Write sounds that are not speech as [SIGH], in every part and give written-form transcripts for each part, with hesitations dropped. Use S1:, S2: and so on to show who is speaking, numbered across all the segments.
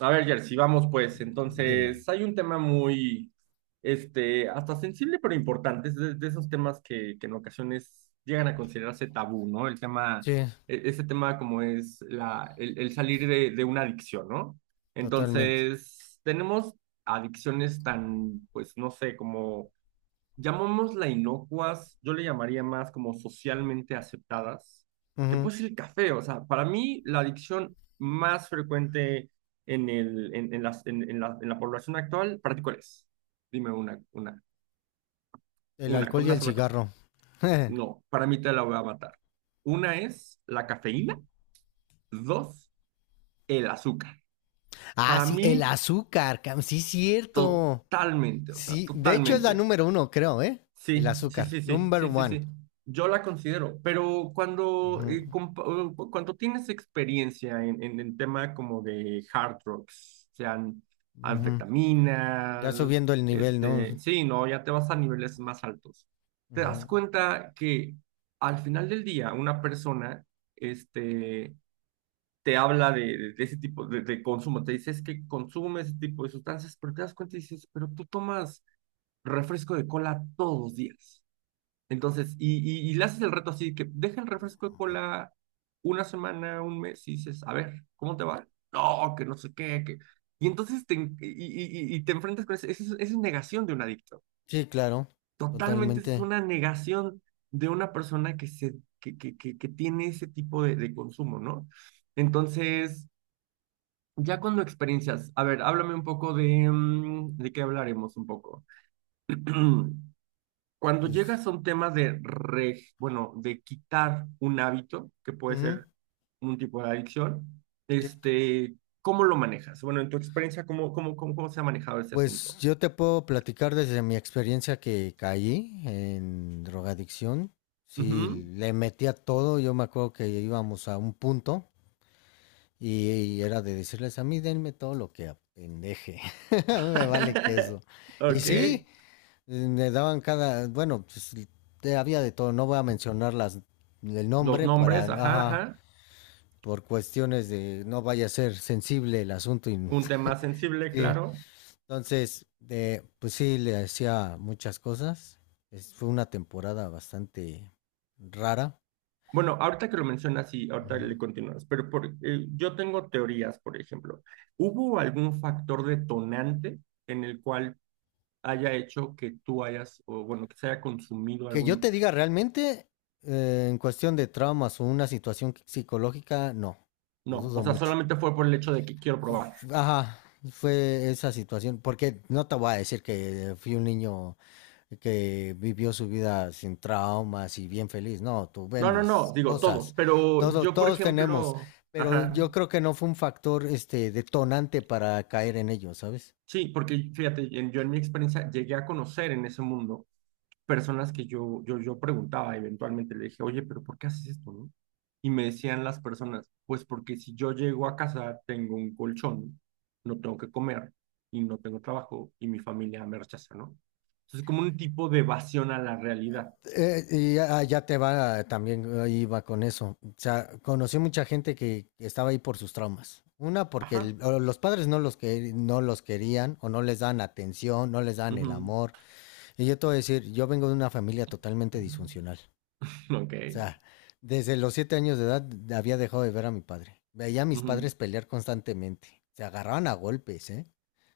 S1: A ver, Jersey, vamos pues.
S2: Dime.
S1: Entonces, hay un tema muy, hasta sensible, pero importante. Es de esos temas que en ocasiones llegan a considerarse tabú, ¿no? El tema,
S2: Sí,
S1: ese tema como es el salir de una adicción, ¿no?
S2: totalmente.
S1: Entonces, tenemos adicciones tan, pues, no sé, como llamémosla inocuas, yo le llamaría más como socialmente aceptadas, que
S2: Ujú.
S1: puede ser el café. O sea, para mí la adicción más frecuente en, el, en las, en la población actual, ¿para ti cuál es? Dime una, una,
S2: El
S1: una,
S2: alcohol
S1: con
S2: y
S1: una
S2: el
S1: sola cosa.
S2: cigarro. [LAUGHS]
S1: No, para mí te la voy a matar. Una es la cafeína, dos, el azúcar.
S2: Ah,
S1: Para
S2: sí, el
S1: mí,
S2: azúcar. Sí, cierto.
S1: totalmente, o sea,
S2: Sí, de hecho es la
S1: totalmente.
S2: número uno, creo, ¿eh? El
S1: Sí, sí,
S2: azúcar.
S1: sí, sí,
S2: Number
S1: sí, sí,
S2: one.
S1: sí. Yo la considero, pero cuando,
S2: Ujú,
S1: cuando tienes experiencia en el tema como de hard drugs, sean
S2: ujú. Ya
S1: anfetaminas,
S2: subiendo el nivel, ¿no?
S1: sí, no, ya te vas a niveles más altos. Te das
S2: Ujú.
S1: cuenta que al final del día una persona, este, te habla de, de ese tipo de consumo, te dice es que consume ese tipo de sustancias, pero te das cuenta y dices, pero tú tomas refresco de cola todos los días. Entonces, y le haces el reto así, que deja el refresco de cola una semana, un mes, y dices, a ver, ¿cómo te va? No, que no sé qué, que. Y entonces te, en- y te enfrentas con eso. Esa es negación de un adicto.
S2: Sí, claro.
S1: Totalmente, esa es
S2: Totalmente.
S1: una negación de una persona que, se, que tiene ese tipo de consumo, ¿no? Entonces, ya cuando experiencias, a ver, háblame un poco de, ¿de qué hablaremos un poco? [CLEARS THROAT] Cuando
S2: Pues,
S1: llegas a un tema de, bueno, de quitar un hábito, que puede
S2: ujú,
S1: ser un tipo de adicción,
S2: sí,
S1: este, ¿cómo lo manejas? Bueno, en tu experiencia, ¿cómo se ha manejado este
S2: pues
S1: asunto?
S2: yo te puedo platicar desde mi experiencia que caí en drogadicción. Sí,
S1: Ujú.
S2: le metía todo. Yo me acuerdo que íbamos a un punto y, era de decirles a mí, denme todo lo que apendeje. [LAUGHS] Me vale queso.
S1: [LAUGHS]
S2: Y
S1: Ok,
S2: sí, me daban cada, bueno, pues, había de todo. No voy a mencionar las, el
S1: los
S2: nombre para,
S1: nombres, ajá,
S2: ajá,
S1: ajá.
S2: por cuestiones de no vaya a ser sensible el asunto. Y,
S1: Un tema sensible,
S2: [LAUGHS]
S1: claro.
S2: entonces, de, pues sí, le hacía muchas cosas. Fue una temporada bastante rara.
S1: Bueno, ahorita que lo mencionas, sí, ahorita
S2: Ujú.
S1: le continúas, pero yo tengo teorías, por ejemplo. ¿Hubo algún factor detonante en el cual haya hecho que tú hayas, o bueno, que se haya consumido
S2: Que
S1: algo.
S2: yo te diga realmente, en cuestión de traumas o una situación psicológica, no, lo
S1: No,
S2: dudo
S1: o sea,
S2: mucho.
S1: solamente fue por el hecho de que quiero probar.
S2: Ajá, fue esa situación, porque no te voy a decir que fui un niño que vivió su vida sin traumas y bien feliz. No, tuve
S1: No, no, no,
S2: mis
S1: digo todos,
S2: cosas.
S1: pero
S2: Todo,
S1: yo, por
S2: todos tenemos,
S1: ejemplo,
S2: pero
S1: ajá,
S2: yo creo que no fue un factor este, detonante para caer en ello, ¿sabes?
S1: sí, porque fíjate, yo en mi experiencia llegué a conocer en ese mundo personas que yo preguntaba eventualmente, le dije, oye, pero ¿por qué haces esto, no? Y me decían las personas, pues porque si yo llego a casa tengo un colchón, no tengo que comer y no tengo trabajo y mi familia me rechaza, ¿no? Entonces como un tipo de evasión a la realidad.
S2: Y ya, ya te va, también iba con eso. O sea, conocí mucha gente que estaba ahí por sus traumas. Una, porque
S1: Ajá.
S2: o los padres no los querían o no les dan atención, no les dan el
S1: Ujú.
S2: amor. Y yo te voy a decir, yo vengo de una familia totalmente disfuncional.
S1: Ok.
S2: O sea, desde los 7 años de edad había dejado de ver a mi padre. Veía a mis
S1: Ujú.
S2: padres pelear constantemente. Se agarraban a golpes, ¿eh?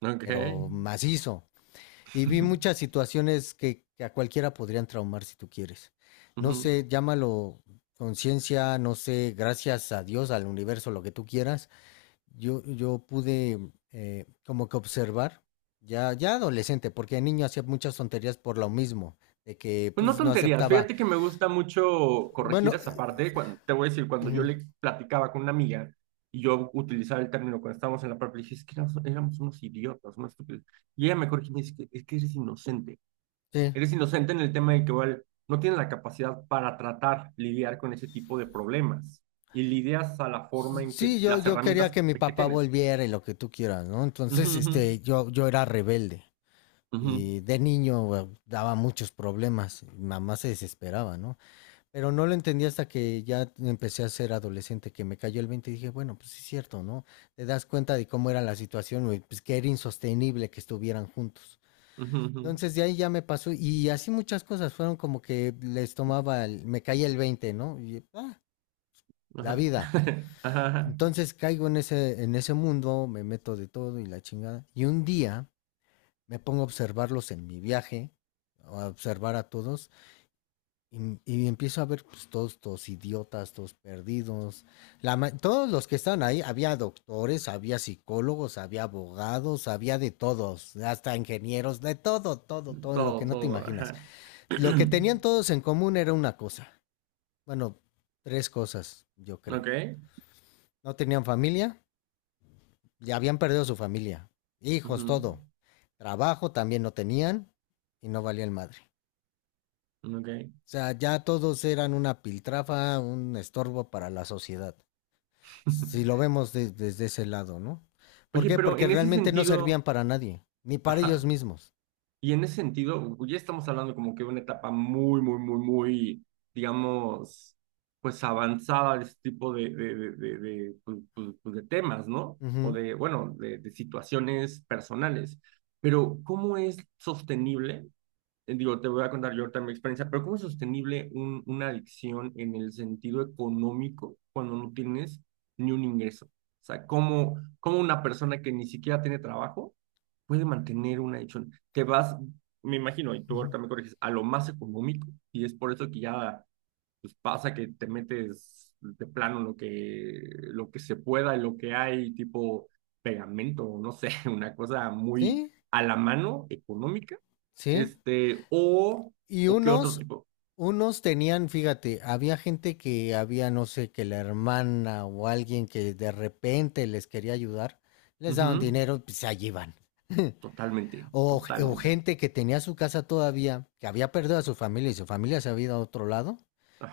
S1: Ok.
S2: Pero macizo. Y vi muchas
S1: [LAUGHS]
S2: situaciones que, a cualquiera podrían traumar si tú quieres. No
S1: Ujú.
S2: sé, llámalo conciencia, no sé, gracias a Dios, al universo, lo que tú quieras. yo pude como que observar, ya, ya adolescente, porque de niño hacía muchas tonterías por lo mismo, de que
S1: Pues no
S2: pues no
S1: tonterías,
S2: aceptaba.
S1: fíjate que me gusta mucho corregir
S2: Bueno,
S1: esa parte. Te voy a decir, cuando yo
S2: ujú,
S1: le platicaba con una amiga y yo utilizaba el término cuando estábamos en la prepa, le dije, es que éramos unos idiotas, unos estúpidos. Y ella me corrigió y me dice, es que eres inocente.
S2: sí,
S1: Eres inocente en el tema de que igual no tienes la capacidad para tratar, lidiar con ese tipo de problemas. Y lidias a la forma en que
S2: sí, yo,
S1: las
S2: yo quería
S1: herramientas
S2: que mi
S1: que
S2: papá
S1: tienes.
S2: volviera y lo que tú quieras, ¿no?
S1: Ujú,
S2: Entonces,
S1: ujú,
S2: este, yo era rebelde.
S1: ujú,
S2: Y de niño bueno, daba muchos problemas. Mi mamá se desesperaba, ¿no? Pero no lo entendí hasta que ya empecé a ser adolescente, que me cayó el 20, y dije, bueno, pues sí es cierto, ¿no? Te das cuenta de cómo era la situación, y, pues que era insostenible que estuvieran juntos.
S1: ujú, ujú,
S2: Entonces de ahí ya me pasó y así muchas cosas fueron como que les tomaba, me caía el 20, ¿no? Y, ah, la
S1: ajá.
S2: vida.
S1: [LAUGHS] Ajá, ajá.
S2: Entonces caigo en ese, mundo, me meto de todo y la chingada. Y un día me pongo a observarlos en mi viaje, a observar a todos, y empiezo a ver pues, todos, todos idiotas, todos perdidos. Todos los que estaban ahí, había doctores, había psicólogos, había abogados, había de todos, hasta ingenieros, de todo, todo, todo, en lo que
S1: Todo,
S2: no te
S1: todo,
S2: imaginas.
S1: ajá.
S2: Lo que tenían
S1: [CLEARS THROAT]
S2: todos en común era una cosa. Bueno, tres cosas, yo creo.
S1: Ok.
S2: No tenían familia, ya habían perdido su familia, hijos,
S1: Ujú.
S2: todo. Trabajo también no tenían y no valía el madre.
S1: Ok.
S2: O sea, ya todos eran una piltrafa, un estorbo para la sociedad. Si lo
S1: [LAUGHS]
S2: vemos desde ese lado, ¿no? ¿Por
S1: Oye,
S2: qué?
S1: pero
S2: Porque
S1: en ese
S2: realmente no
S1: sentido,
S2: servían para nadie, ni para ellos
S1: ajá,
S2: mismos.
S1: y en ese sentido, u- ya estamos hablando como que de una etapa muy, muy, muy, muy, digamos, pues avanzada de este tipo de de temas, ¿no? O
S2: Ujú,
S1: de, bueno, de situaciones personales. Pero, ¿cómo es sostenible? Digo, te voy a contar yo ahorita mi experiencia, pero ¿cómo es sostenible una adicción en el sentido económico cuando no tienes ni un ingreso? O sea, ¿cómo una persona que ni siquiera tiene trabajo puede mantener una adicción? Te vas, me imagino, y tú
S2: ujú.
S1: ahorita me corriges, a lo más económico, y es por eso que ya pues pasa que te metes de plano lo que se pueda, lo que hay, tipo pegamento, no sé, [LAUGHS] una cosa muy
S2: Sí,
S1: a la mano, económica,
S2: sí.
S1: este, o,
S2: Y
S1: o qué otro
S2: unos,
S1: tipo.
S2: unos tenían, fíjate, había gente que había, no sé, que la hermana o alguien que de repente les quería ayudar, les daban
S1: Ujú.
S2: dinero y pues, se allí iban. [LAUGHS]
S1: Totalmente,
S2: O, o
S1: totalmente.
S2: gente que tenía su casa todavía, que había perdido a su familia y su familia se había ido a otro lado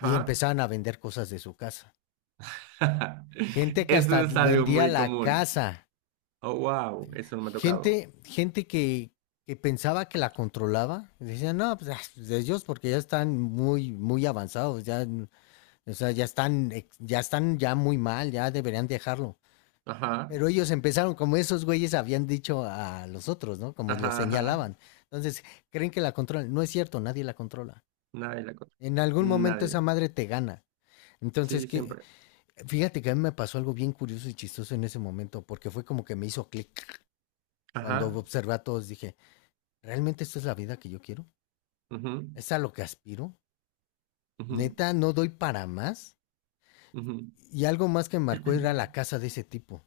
S2: y empezaban a vender cosas de su casa.
S1: [LAUGHS]
S2: Gente que hasta
S1: Eso es algo
S2: vendía
S1: muy
S2: la
S1: común.
S2: casa.
S1: Oh, wow, eso no me ha tocado.
S2: Gente, gente que pensaba que la controlaba. Decían, no, pues ah, de ellos porque ya están muy, muy avanzados, ya. O sea, ya están ya muy mal, ya deberían dejarlo.
S1: Ajá,
S2: Pero ellos empezaron, como esos güeyes habían dicho a los otros, ¿no? Como los
S1: ajá, ajá.
S2: señalaban. Entonces, creen que la controlan. No es cierto, nadie la controla.
S1: Nadie la cosa.
S2: En algún momento
S1: Nadie.
S2: esa madre te gana. Entonces,
S1: Sí,
S2: qué,
S1: siempre.
S2: fíjate que a mí me pasó algo bien curioso y chistoso en ese momento, porque fue como que me hizo clic. Cuando
S1: Ajá.
S2: observé a todos, dije, ¿realmente esta es la vida que yo quiero?
S1: Ujú,
S2: ¿Es a lo que aspiro?
S1: ujú,
S2: Neta, no doy para más.
S1: ujú.
S2: Y algo más que me marcó era
S1: [CLEARS THROAT]
S2: la casa de ese tipo.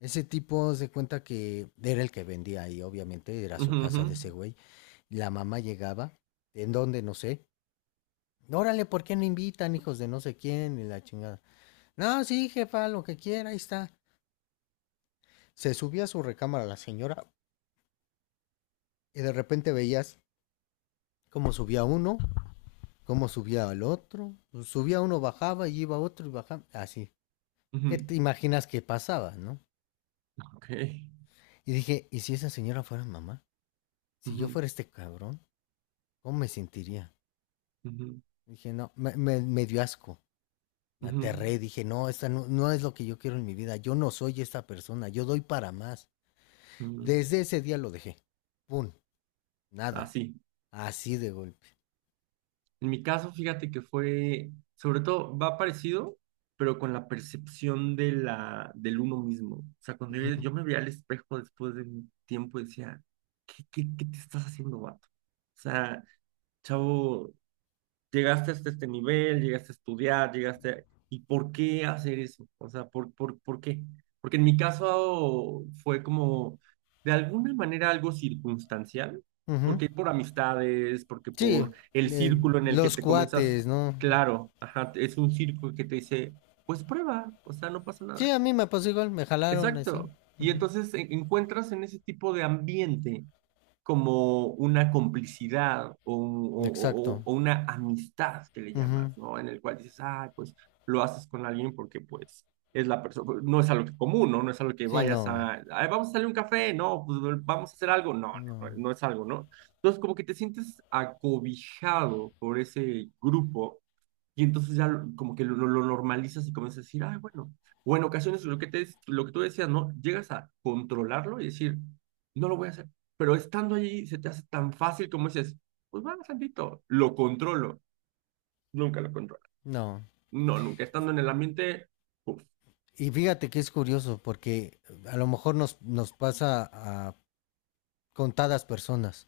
S2: Ese tipo se cuenta que era el que vendía ahí, obviamente, era su
S1: Ujú, ujú,
S2: casa de ese güey. Y la mamá llegaba, ¿en dónde? No sé. Órale, ¿por qué no invitan, hijos de no sé quién? Y la chingada. No, sí, jefa, lo que quiera, ahí está. Se subía a su recámara la señora y de repente veías cómo subía uno, cómo subía el otro. Pues, subía uno, bajaba y iba otro y bajaba. Así. ¿Qué
S1: ujú.
S2: te imaginas que pasaba, no?
S1: Ok.
S2: Y dije, ¿y si esa señora fuera mamá? Si yo
S1: Ujú,
S2: fuera este cabrón, ¿cómo me sentiría?
S1: ujú,
S2: Dije, no, me, me dio asco. Me
S1: ujú,
S2: aterré, dije, no, esta no, no es lo que yo quiero en mi vida. Yo no soy esta persona, yo doy para más.
S1: ujú.
S2: Desde ese día lo dejé. Pum, nada.
S1: Así.
S2: Así de golpe.
S1: En mi caso, fíjate que fue, sobre todo, va parecido, pero con la percepción de la, del uno mismo. O sea, cuando yo,
S2: Ujú,
S1: yo me veía al espejo después de un tiempo, decía, ¿qué te estás haciendo, vato? O sea, chavo, llegaste hasta este nivel, llegaste a estudiar, ¿Y por qué hacer eso? O sea, ¿por qué? Porque en mi caso fue como, de alguna manera, algo circunstancial,
S2: ujú.
S1: porque por amistades, porque
S2: Sí,
S1: por el círculo en el que
S2: los
S1: te comienzas,
S2: cuates, ¿no?
S1: claro, ajá, es un círculo que te dice, pues prueba, o sea, no pasa
S2: Sí,
S1: nada.
S2: a mí me pasó igual, me jalaron así.
S1: Exacto. Y
S2: Ujú,
S1: entonces encuentras en ese tipo de ambiente como una complicidad o, un-
S2: exacto.
S1: o una amistad que le
S2: Ujú.
S1: llamas, ¿no? En el cual dices, ah, pues lo haces con alguien porque pues es la persona, no es algo que común, ¿no? No es algo que
S2: Sí,
S1: vayas
S2: no,
S1: a, "Ay, vamos a salir a un café, no, pues vamos a hacer algo, no, no, no,
S2: no,
S1: no es algo", ¿no? Entonces como que te sientes acobijado por ese grupo y entonces ya lo- como que lo normalizas y comienzas a decir, ay, bueno, o en ocasiones lo que te, lo que tú decías, ¿no? Llegas a controlarlo y decir, no lo voy a hacer, pero estando allí se te hace tan fácil como dices, pues va, tantito, lo controlo, nunca lo controlo.
S2: no.
S1: No, nunca estando en el ambiente, uf,
S2: Y fíjate que es curioso porque a lo mejor nos, nos pasa a contadas personas.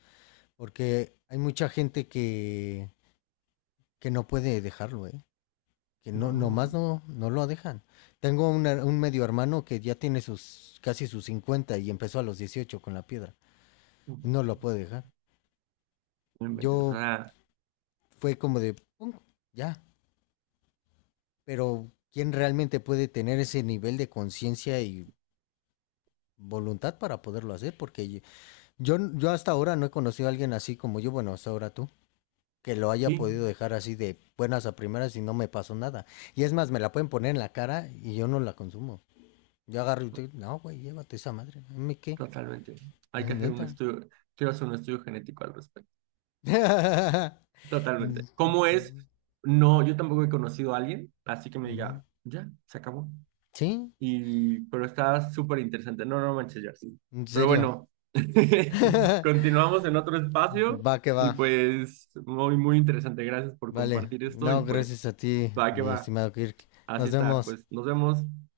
S2: Porque hay mucha gente que, no puede dejarlo, ¿eh? Que no,
S1: no,
S2: nomás no, no lo dejan. Tengo un medio hermano que ya tiene sus casi sus 50 y empezó a los 18 con la piedra
S1: no
S2: y no lo puede dejar. Yo
S1: inventes, o sea,
S2: fue como de, "Pum, ya, pero ¿quién realmente puede tener ese nivel de conciencia y voluntad para poderlo hacer?" Porque yo hasta ahora no he conocido a alguien así como yo, bueno, hasta ahora tú, que lo haya
S1: sí,
S2: podido dejar así de buenas a primeras y no me pasó nada. Y es más, me la pueden poner en la cara y yo no la consumo. Yo agarro y digo, no, güey, llévate esa madre. ¿A qué?
S1: totalmente. Hay que hacer un
S2: Neta.
S1: estudio, quiero hacer un estudio genético al respecto, totalmente. ¿Cómo es? No, yo tampoco he conocido a alguien, así que me diga, ya, se acabó.
S2: [LAUGHS] ¿Sí?
S1: Y, pero está súper interesante. No, no manches, Jersey.
S2: En
S1: Pero
S2: serio.
S1: bueno, [LAUGHS]
S2: [LAUGHS]
S1: continuamos en otro espacio
S2: Va que va.
S1: y pues muy, muy interesante. Gracias por
S2: Vale.
S1: compartir esto y
S2: No,
S1: pues
S2: gracias a ti,
S1: va que
S2: mi
S1: va.
S2: estimado Kirk.
S1: Así
S2: Nos
S1: está.
S2: vemos.
S1: Pues nos vemos.